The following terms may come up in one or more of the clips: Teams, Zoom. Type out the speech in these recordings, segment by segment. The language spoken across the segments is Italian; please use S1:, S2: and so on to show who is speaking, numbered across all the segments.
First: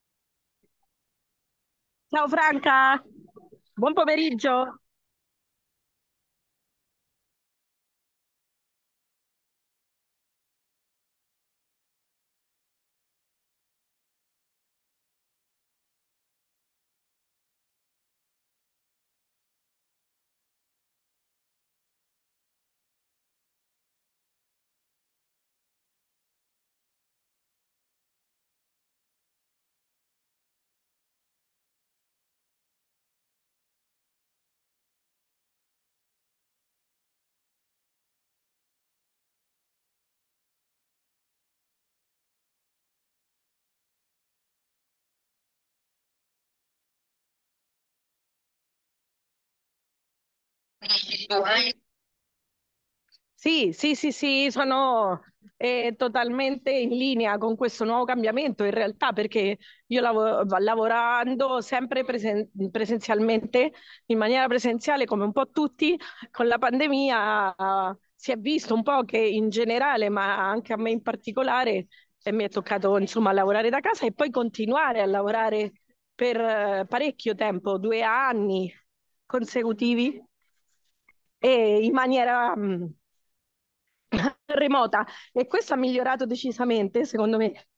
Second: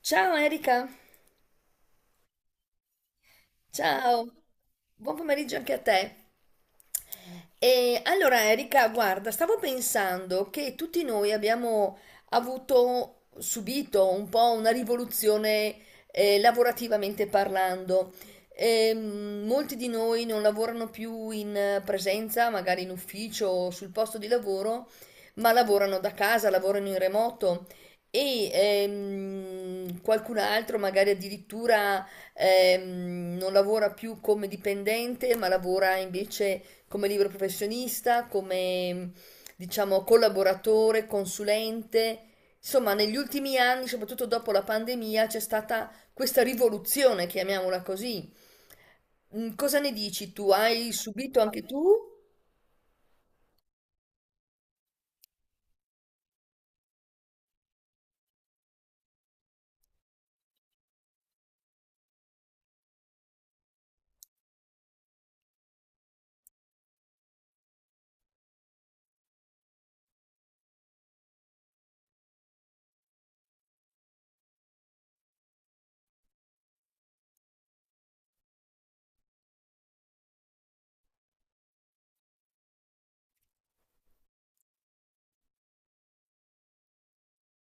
S1: Ciao Erika,
S2: Ciao Franca, buon
S1: ciao,
S2: pomeriggio.
S1: buon pomeriggio anche a te. E allora Erika, guarda, stavo pensando che tutti noi abbiamo avuto, subito un po' una rivoluzione lavorativamente parlando. Molti di noi non lavorano più in presenza, magari in ufficio o sul posto di lavoro, ma lavorano da casa, lavorano in remoto e qualcun altro magari addirittura non lavora più come dipendente, ma lavora invece come libero professionista, come diciamo collaboratore, consulente. Insomma, negli ultimi anni, soprattutto dopo la pandemia, c'è stata questa rivoluzione, chiamiamola così. Cosa ne dici tu? Hai subito anche tu?
S2: Sì, sì, sì, sì, sono totalmente in linea con questo nuovo cambiamento in realtà perché io lavorando sempre presenzialmente, in maniera presenziale come un po' tutti, con la pandemia si è visto un po' che in generale, ma anche a me in particolare, mi è toccato insomma lavorare da casa e poi continuare a lavorare per parecchio tempo, due anni consecutivi e in maniera. Remota, e questo ha migliorato decisamente, secondo me,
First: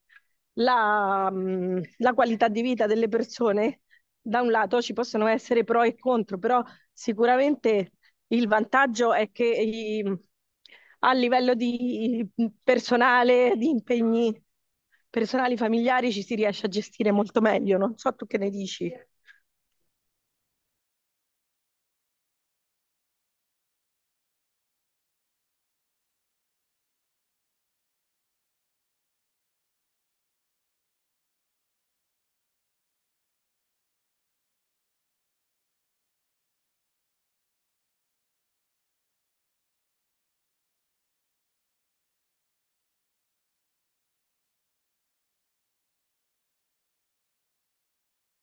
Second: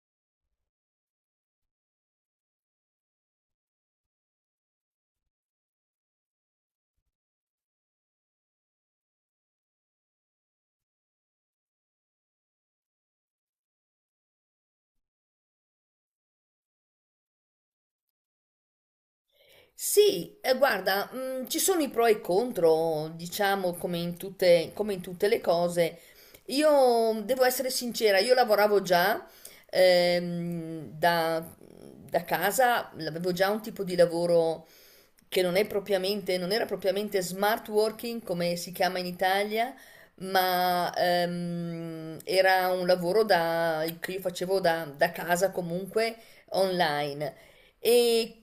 S2: la qualità di vita delle persone. Da un lato ci possono essere pro e contro, però sicuramente il vantaggio è che a livello di personale, di impegni personali familiari ci si riesce a gestire molto meglio. Non so tu che ne dici.
S1: Sì, guarda, ci sono i pro e i contro, diciamo, come in tutte le cose. Io devo essere sincera, io lavoravo già ehm, da, da casa, avevo già un tipo di lavoro che non è propriamente, non era propriamente smart working, come si chiama in Italia, ma era un lavoro che io facevo da casa comunque online. E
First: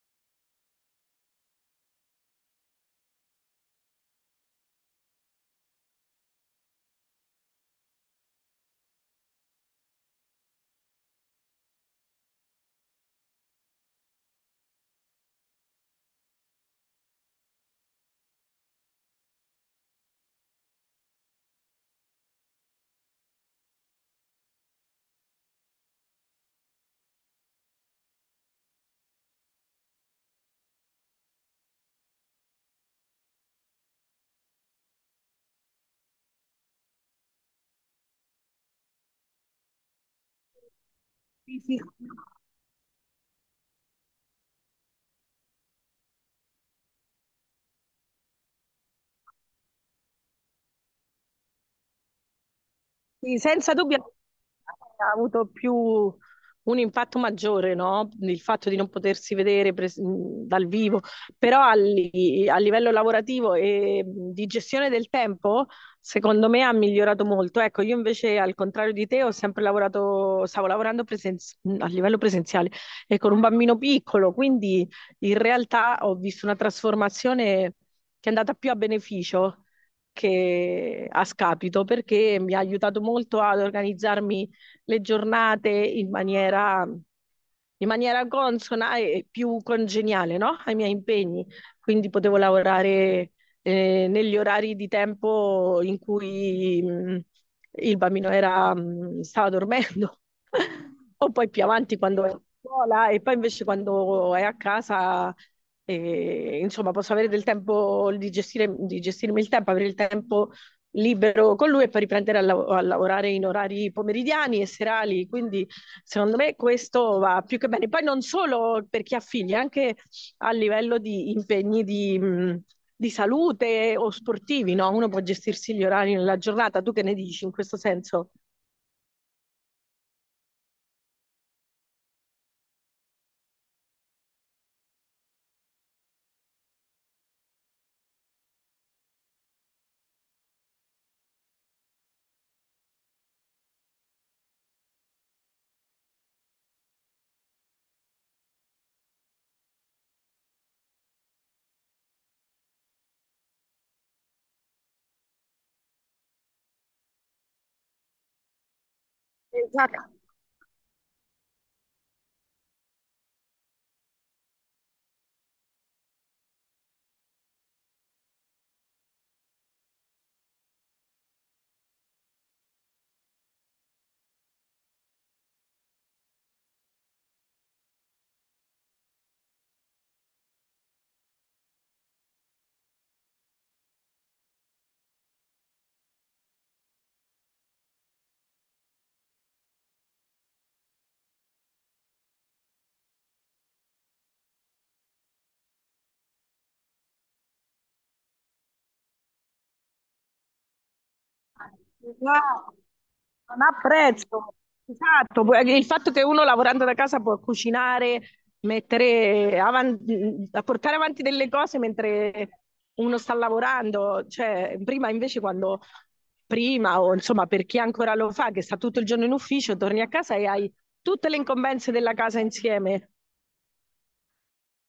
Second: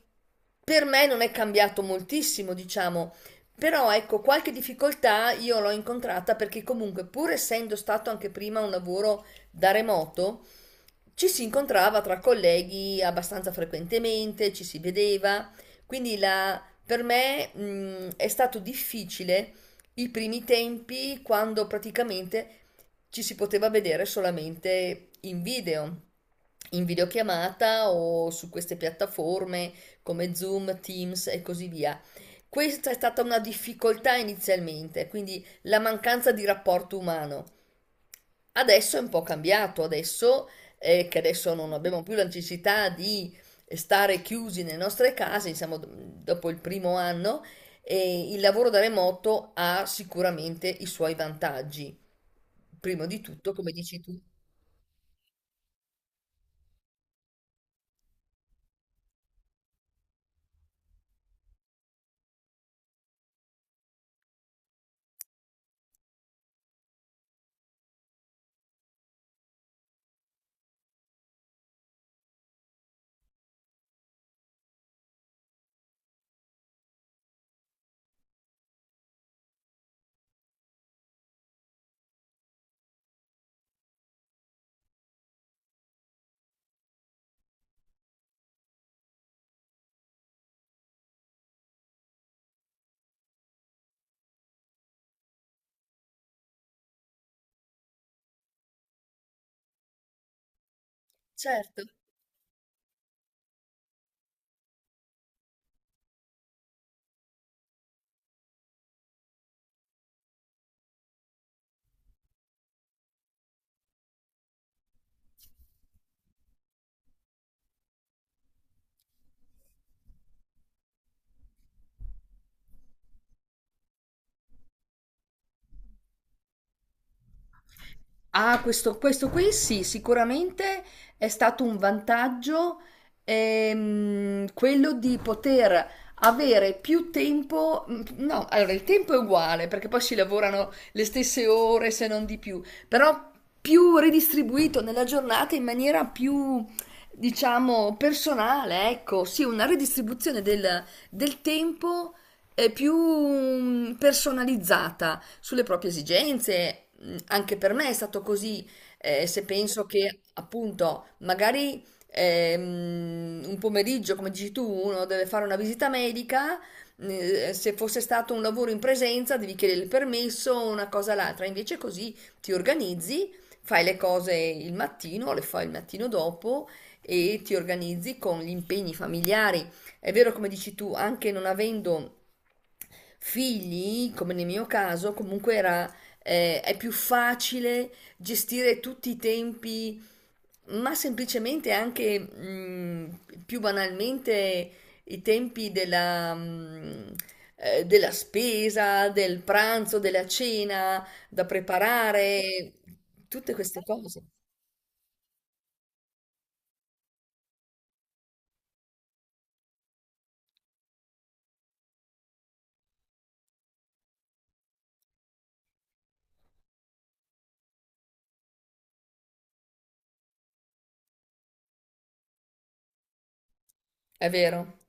S1: per me non è cambiato moltissimo, diciamo, però ecco, qualche difficoltà io l'ho incontrata perché comunque, pur essendo stato anche prima un lavoro da remoto, ci si incontrava tra colleghi abbastanza frequentemente, ci si vedeva, quindi per me, è stato difficile i primi tempi quando praticamente ci si poteva vedere solamente in video, in videochiamata o su queste piattaforme come Zoom, Teams e così via. Questa è stata una difficoltà inizialmente, quindi la mancanza di rapporto umano. Adesso è un po' cambiato, adesso che adesso
S2: Sì,
S1: non
S2: sì.
S1: abbiamo più la necessità di stare chiusi nelle nostre case, siamo dopo il primo anno, e il lavoro da remoto ha sicuramente i suoi vantaggi. Prima di
S2: Sì,
S1: tutto, come
S2: senza
S1: dici
S2: dubbio
S1: tu,
S2: ha avuto più un impatto maggiore, no? Il fatto di non potersi vedere dal vivo, però a livello lavorativo e di gestione del tempo, secondo me ha migliorato molto. Ecco, io invece, al contrario di te, ho sempre lavorato, stavo lavorando a livello presenziale e con un bambino piccolo, quindi in realtà ho visto una trasformazione che è andata più a beneficio che a scapito perché mi ha aiutato molto ad organizzarmi le giornate in maniera consona e più congeniale, no? Ai miei impegni. Quindi potevo lavorare negli orari di tempo in cui il bambino stava dormendo, o poi più
S1: certo.
S2: avanti quando è a scuola, e poi invece quando è a casa e, insomma, posso avere del tempo di gestire, di gestirmi il tempo, avere il tempo libero con lui e poi riprendere a lavorare in orari pomeridiani e serali. Quindi, secondo me, questo va più che bene. Poi non solo per chi ha figli, anche a livello di impegni di di salute o sportivi, no? Uno può gestirsi gli orari nella giornata. Tu che ne dici in questo senso?
S1: Ah, questo qui sì, sicuramente è stato un vantaggio quello di poter avere più tempo. No, allora il tempo è uguale perché poi si lavorano le stesse ore se non di più, però più ridistribuito nella giornata in maniera più, diciamo, personale, ecco, sì, una ridistribuzione del tempo più personalizzata sulle proprie esigenze. Anche per me è stato così, se penso
S2: Esatto.
S1: che appunto magari un pomeriggio, come dici tu, uno deve fare una visita medica, se fosse stato un lavoro in presenza devi chiedere il permesso, una cosa l'altra, invece così ti organizzi, fai le cose il mattino, le fai il mattino dopo e ti organizzi con gli impegni familiari. È vero, come dici tu, anche non avendo figli, come nel mio caso, comunque era, è più facile gestire tutti i tempi, ma semplicemente anche più banalmente i tempi della spesa, del pranzo, della cena da
S2: No,
S1: preparare, tutte
S2: non
S1: queste cose.
S2: apprezzo. Esatto, poi il fatto che uno lavorando da casa può cucinare, mettere avanti, portare avanti delle cose mentre uno sta lavorando, cioè prima invece quando prima o insomma per chi ancora lo fa che sta tutto il giorno in ufficio, torni a casa e hai tutte le incombenze della casa insieme.
S1: È vero,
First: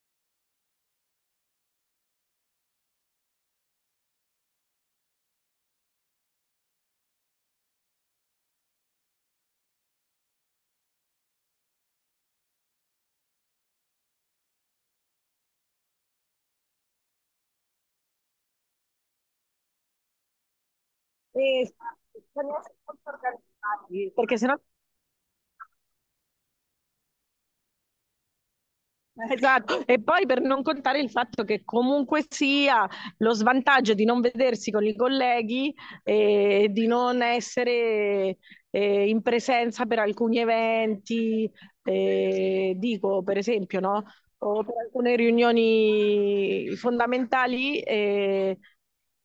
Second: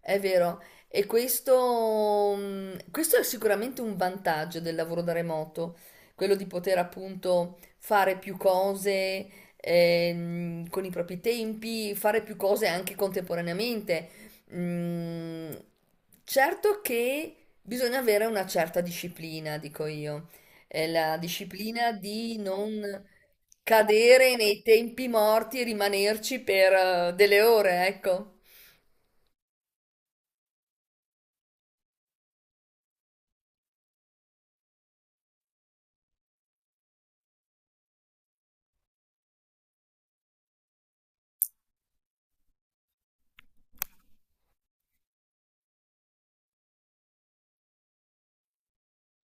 S1: è vero. E questo, questo è sicuramente un vantaggio del lavoro da remoto, quello di poter appunto fare più cose con i propri tempi, fare più cose anche contemporaneamente. Mm, certo che bisogna avere una certa disciplina, dico io. È la
S2: E
S1: disciplina di
S2: bisogna essere
S1: non
S2: molto organizzati,
S1: cadere
S2: perché sennò...
S1: nei tempi morti e rimanerci per delle ore, ecco.
S2: Esatto, e poi per non contare il fatto che comunque sia lo svantaggio di non vedersi con i colleghi e di non essere in presenza per alcuni eventi, dico per esempio, no? O per alcune riunioni fondamentali,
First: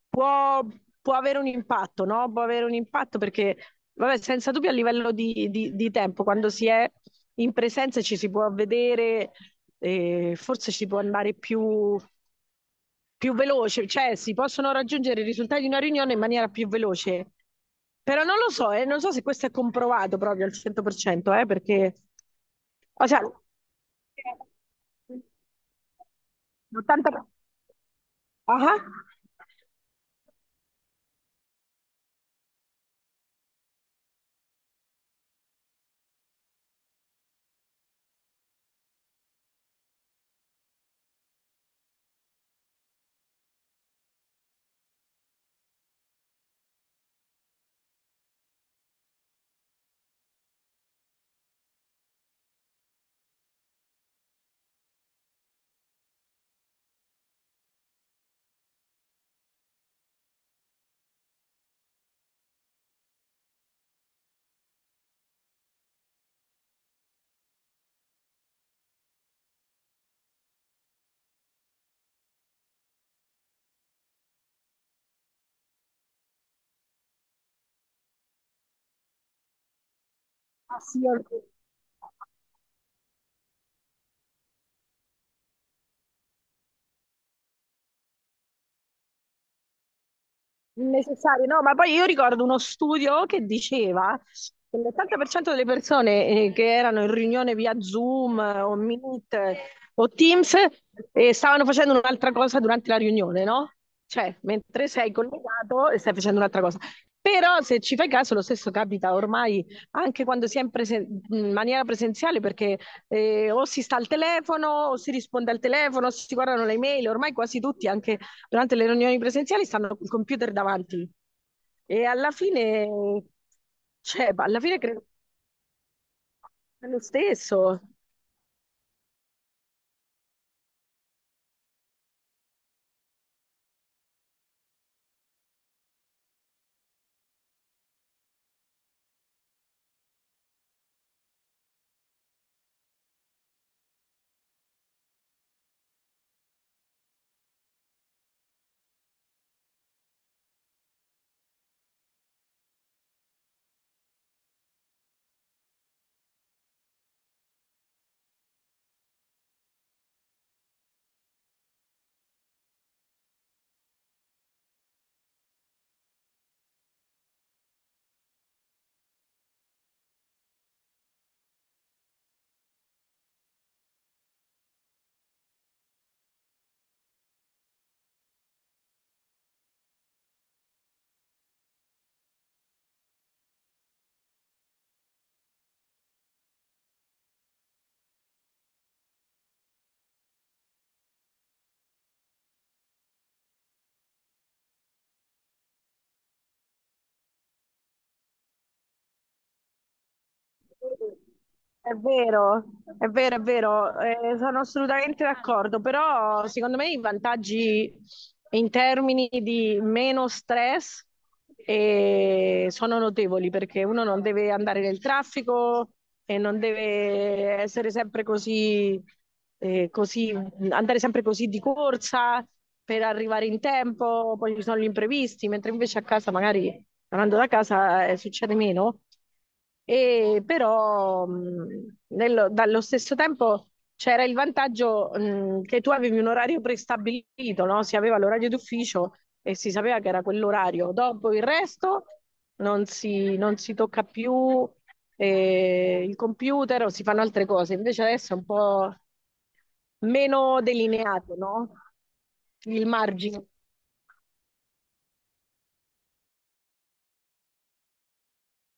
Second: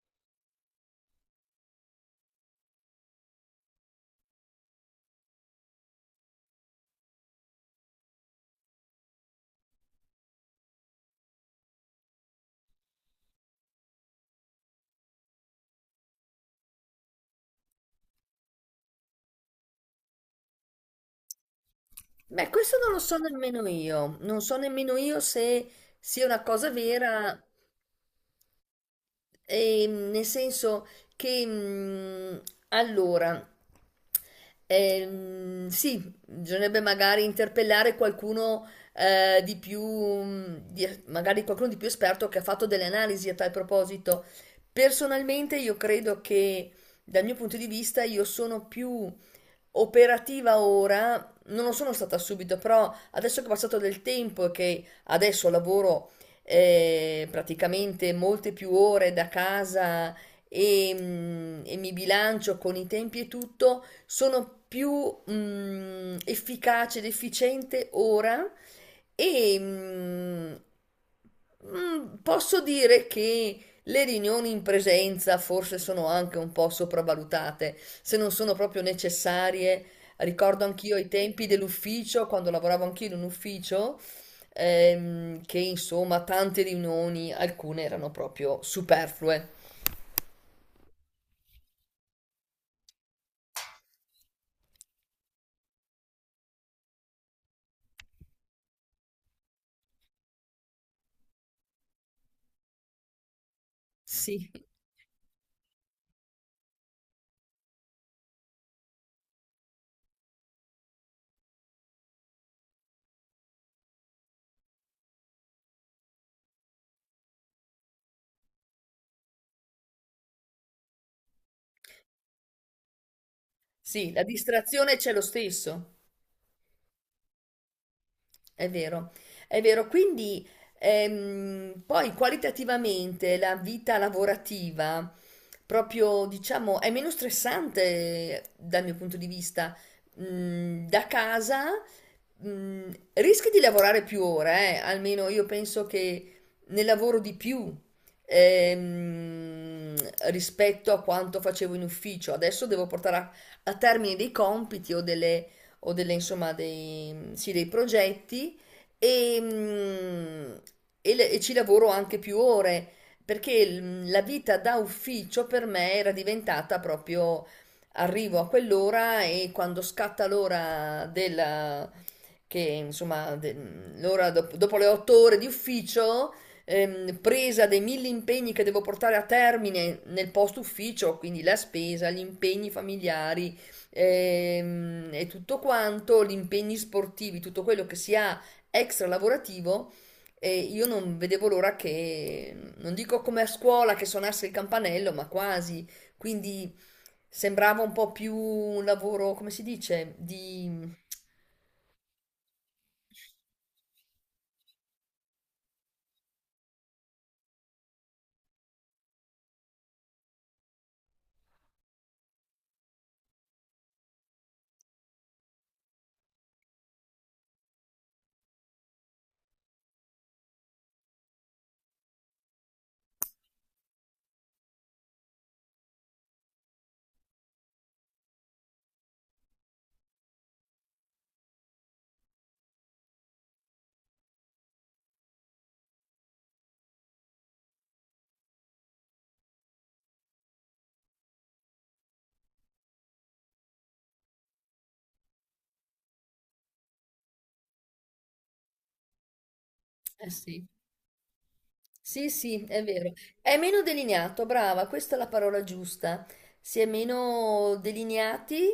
S2: può, può avere un impatto, no? Può avere un impatto perché, vabbè, senza dubbio a livello di tempo, quando si è in presenza e ci si può vedere e forse ci può andare più veloce, cioè si possono raggiungere i risultati di una riunione in maniera più veloce. Però non lo so, non so se questo è comprovato proprio al 100%, perché
S1: Beh, questo non lo
S2: o
S1: so
S2: sea,
S1: nemmeno io, non so nemmeno io se sia una cosa
S2: l'80...
S1: vera,
S2: Ah,
S1: nel senso che allora, sì, bisognerebbe magari interpellare qualcuno magari qualcuno di più esperto che ha fatto delle analisi a tal proposito. Personalmente io credo che dal mio punto di vista io sono più operativa ora non lo sono stata subito, però adesso che è passato del tempo e che adesso lavoro praticamente molte più ore da casa e, e mi bilancio con i tempi e tutto, sono più efficace ed efficiente ora e posso dire che le riunioni in presenza forse sono anche un po' sopravvalutate, se non sono proprio necessarie. Ricordo
S2: ah, sì,
S1: anch'io i tempi dell'ufficio, quando lavoravo anch'io in un ufficio, che insomma tante riunioni, alcune erano proprio superflue.
S2: necessario, no, ma poi io ricordo uno studio che diceva che l'80% delle persone che erano in riunione via Zoom o Meet o Teams stavano facendo un'altra cosa durante la riunione, no? Cioè,
S1: Sì,
S2: mentre sei collegato e stai facendo un'altra cosa. Però se ci fai caso, lo stesso capita ormai anche quando si è in maniera presenziale, perché o si sta al telefono, o si risponde al telefono, o si guardano le email, ormai quasi tutti, anche durante le riunioni presenziali stanno col computer davanti e alla fine,
S1: sì, la
S2: cioè, alla fine credo
S1: distrazione
S2: che
S1: c'è lo stesso.
S2: sia lo stesso.
S1: È vero, è vero. Quindi poi qualitativamente la vita lavorativa, proprio diciamo, è meno stressante dal mio punto di vista. Da casa mm, rischi di lavorare più ore, almeno io penso che ne lavoro di più ehm, rispetto a quanto facevo in ufficio. Adesso devo portare a termine dei compiti insomma, dei, sì, dei progetti e, e e ci lavoro anche più ore perché la vita da ufficio per me era diventata proprio arrivo a quell'ora e quando scatta l'ora che insomma, l'ora dopo le otto ore di ufficio, presa dei mille impegni che devo portare a termine nel post ufficio, quindi la spesa, gli impegni familiari, e tutto quanto, gli impegni sportivi, tutto quello che si ha extra lavorativo. E io non vedevo l'ora che, non dico come a scuola che suonasse il campanello, ma quasi. Quindi sembrava un po' più un lavoro, come si dice, di...
S2: È vero, è vero, è vero, sono assolutamente d'accordo, però secondo me i vantaggi in termini di meno stress sono notevoli perché uno non deve andare nel traffico e non deve essere sempre così, andare sempre così di corsa per arrivare in tempo, poi ci sono gli imprevisti, mentre invece a casa magari tornando da casa succede meno, e però dallo stesso tempo c'era il vantaggio che tu avevi un orario prestabilito, no? Si aveva l'orario d'ufficio e si sapeva che era quell'orario. Dopo il resto non si, non si tocca più il computer o si fanno altre cose. Invece adesso è un po'
S1: Eh
S2: meno
S1: sì.
S2: delineato, no?
S1: Sì, sì,
S2: Il
S1: è vero.
S2: margine.
S1: È meno delineato, brava, questa è la parola giusta. Si è meno delineati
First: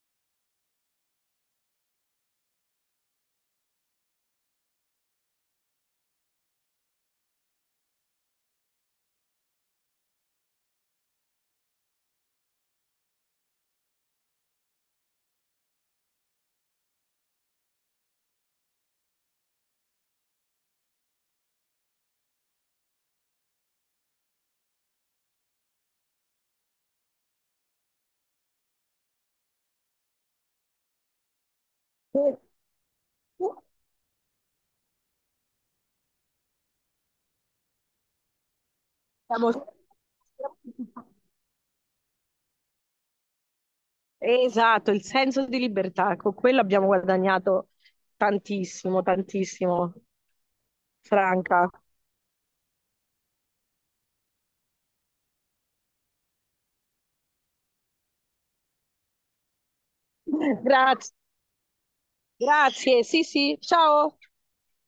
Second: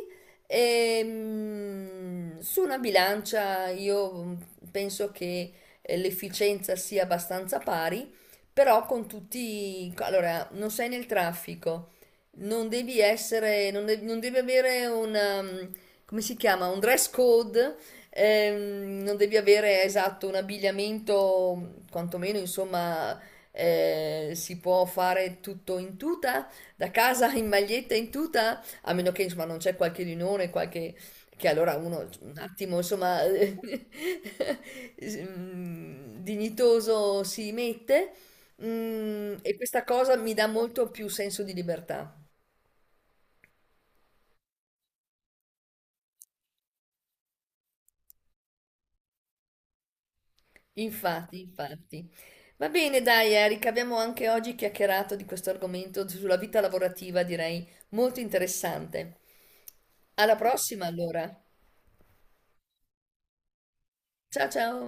S1: e su una bilancia io penso che l'efficienza sia abbastanza pari, però con tutti... Allora, non sei nel traffico, non devi essere, non devi, non devi avere una... come si chiama? Un dress code. Non devi avere esatto un abbigliamento, quantomeno insomma, si può fare tutto in tuta, da casa in maglietta in tuta, a meno che insomma non c'è qualche riunione, qualche che allora uno un attimo insomma dignitoso si mette
S2: Siamo...
S1: e questa cosa mi dà molto più senso di libertà.
S2: Esatto, il senso di libertà, con quello abbiamo guadagnato tantissimo, tantissimo,
S1: Infatti,
S2: Franca.
S1: infatti. Va bene, dai, Eric, abbiamo anche oggi chiacchierato di questo argomento sulla vita lavorativa, direi molto interessante. Alla prossima,
S2: Grazie,
S1: allora.
S2: grazie, sì, sì, ciao.
S1: Ciao ciao.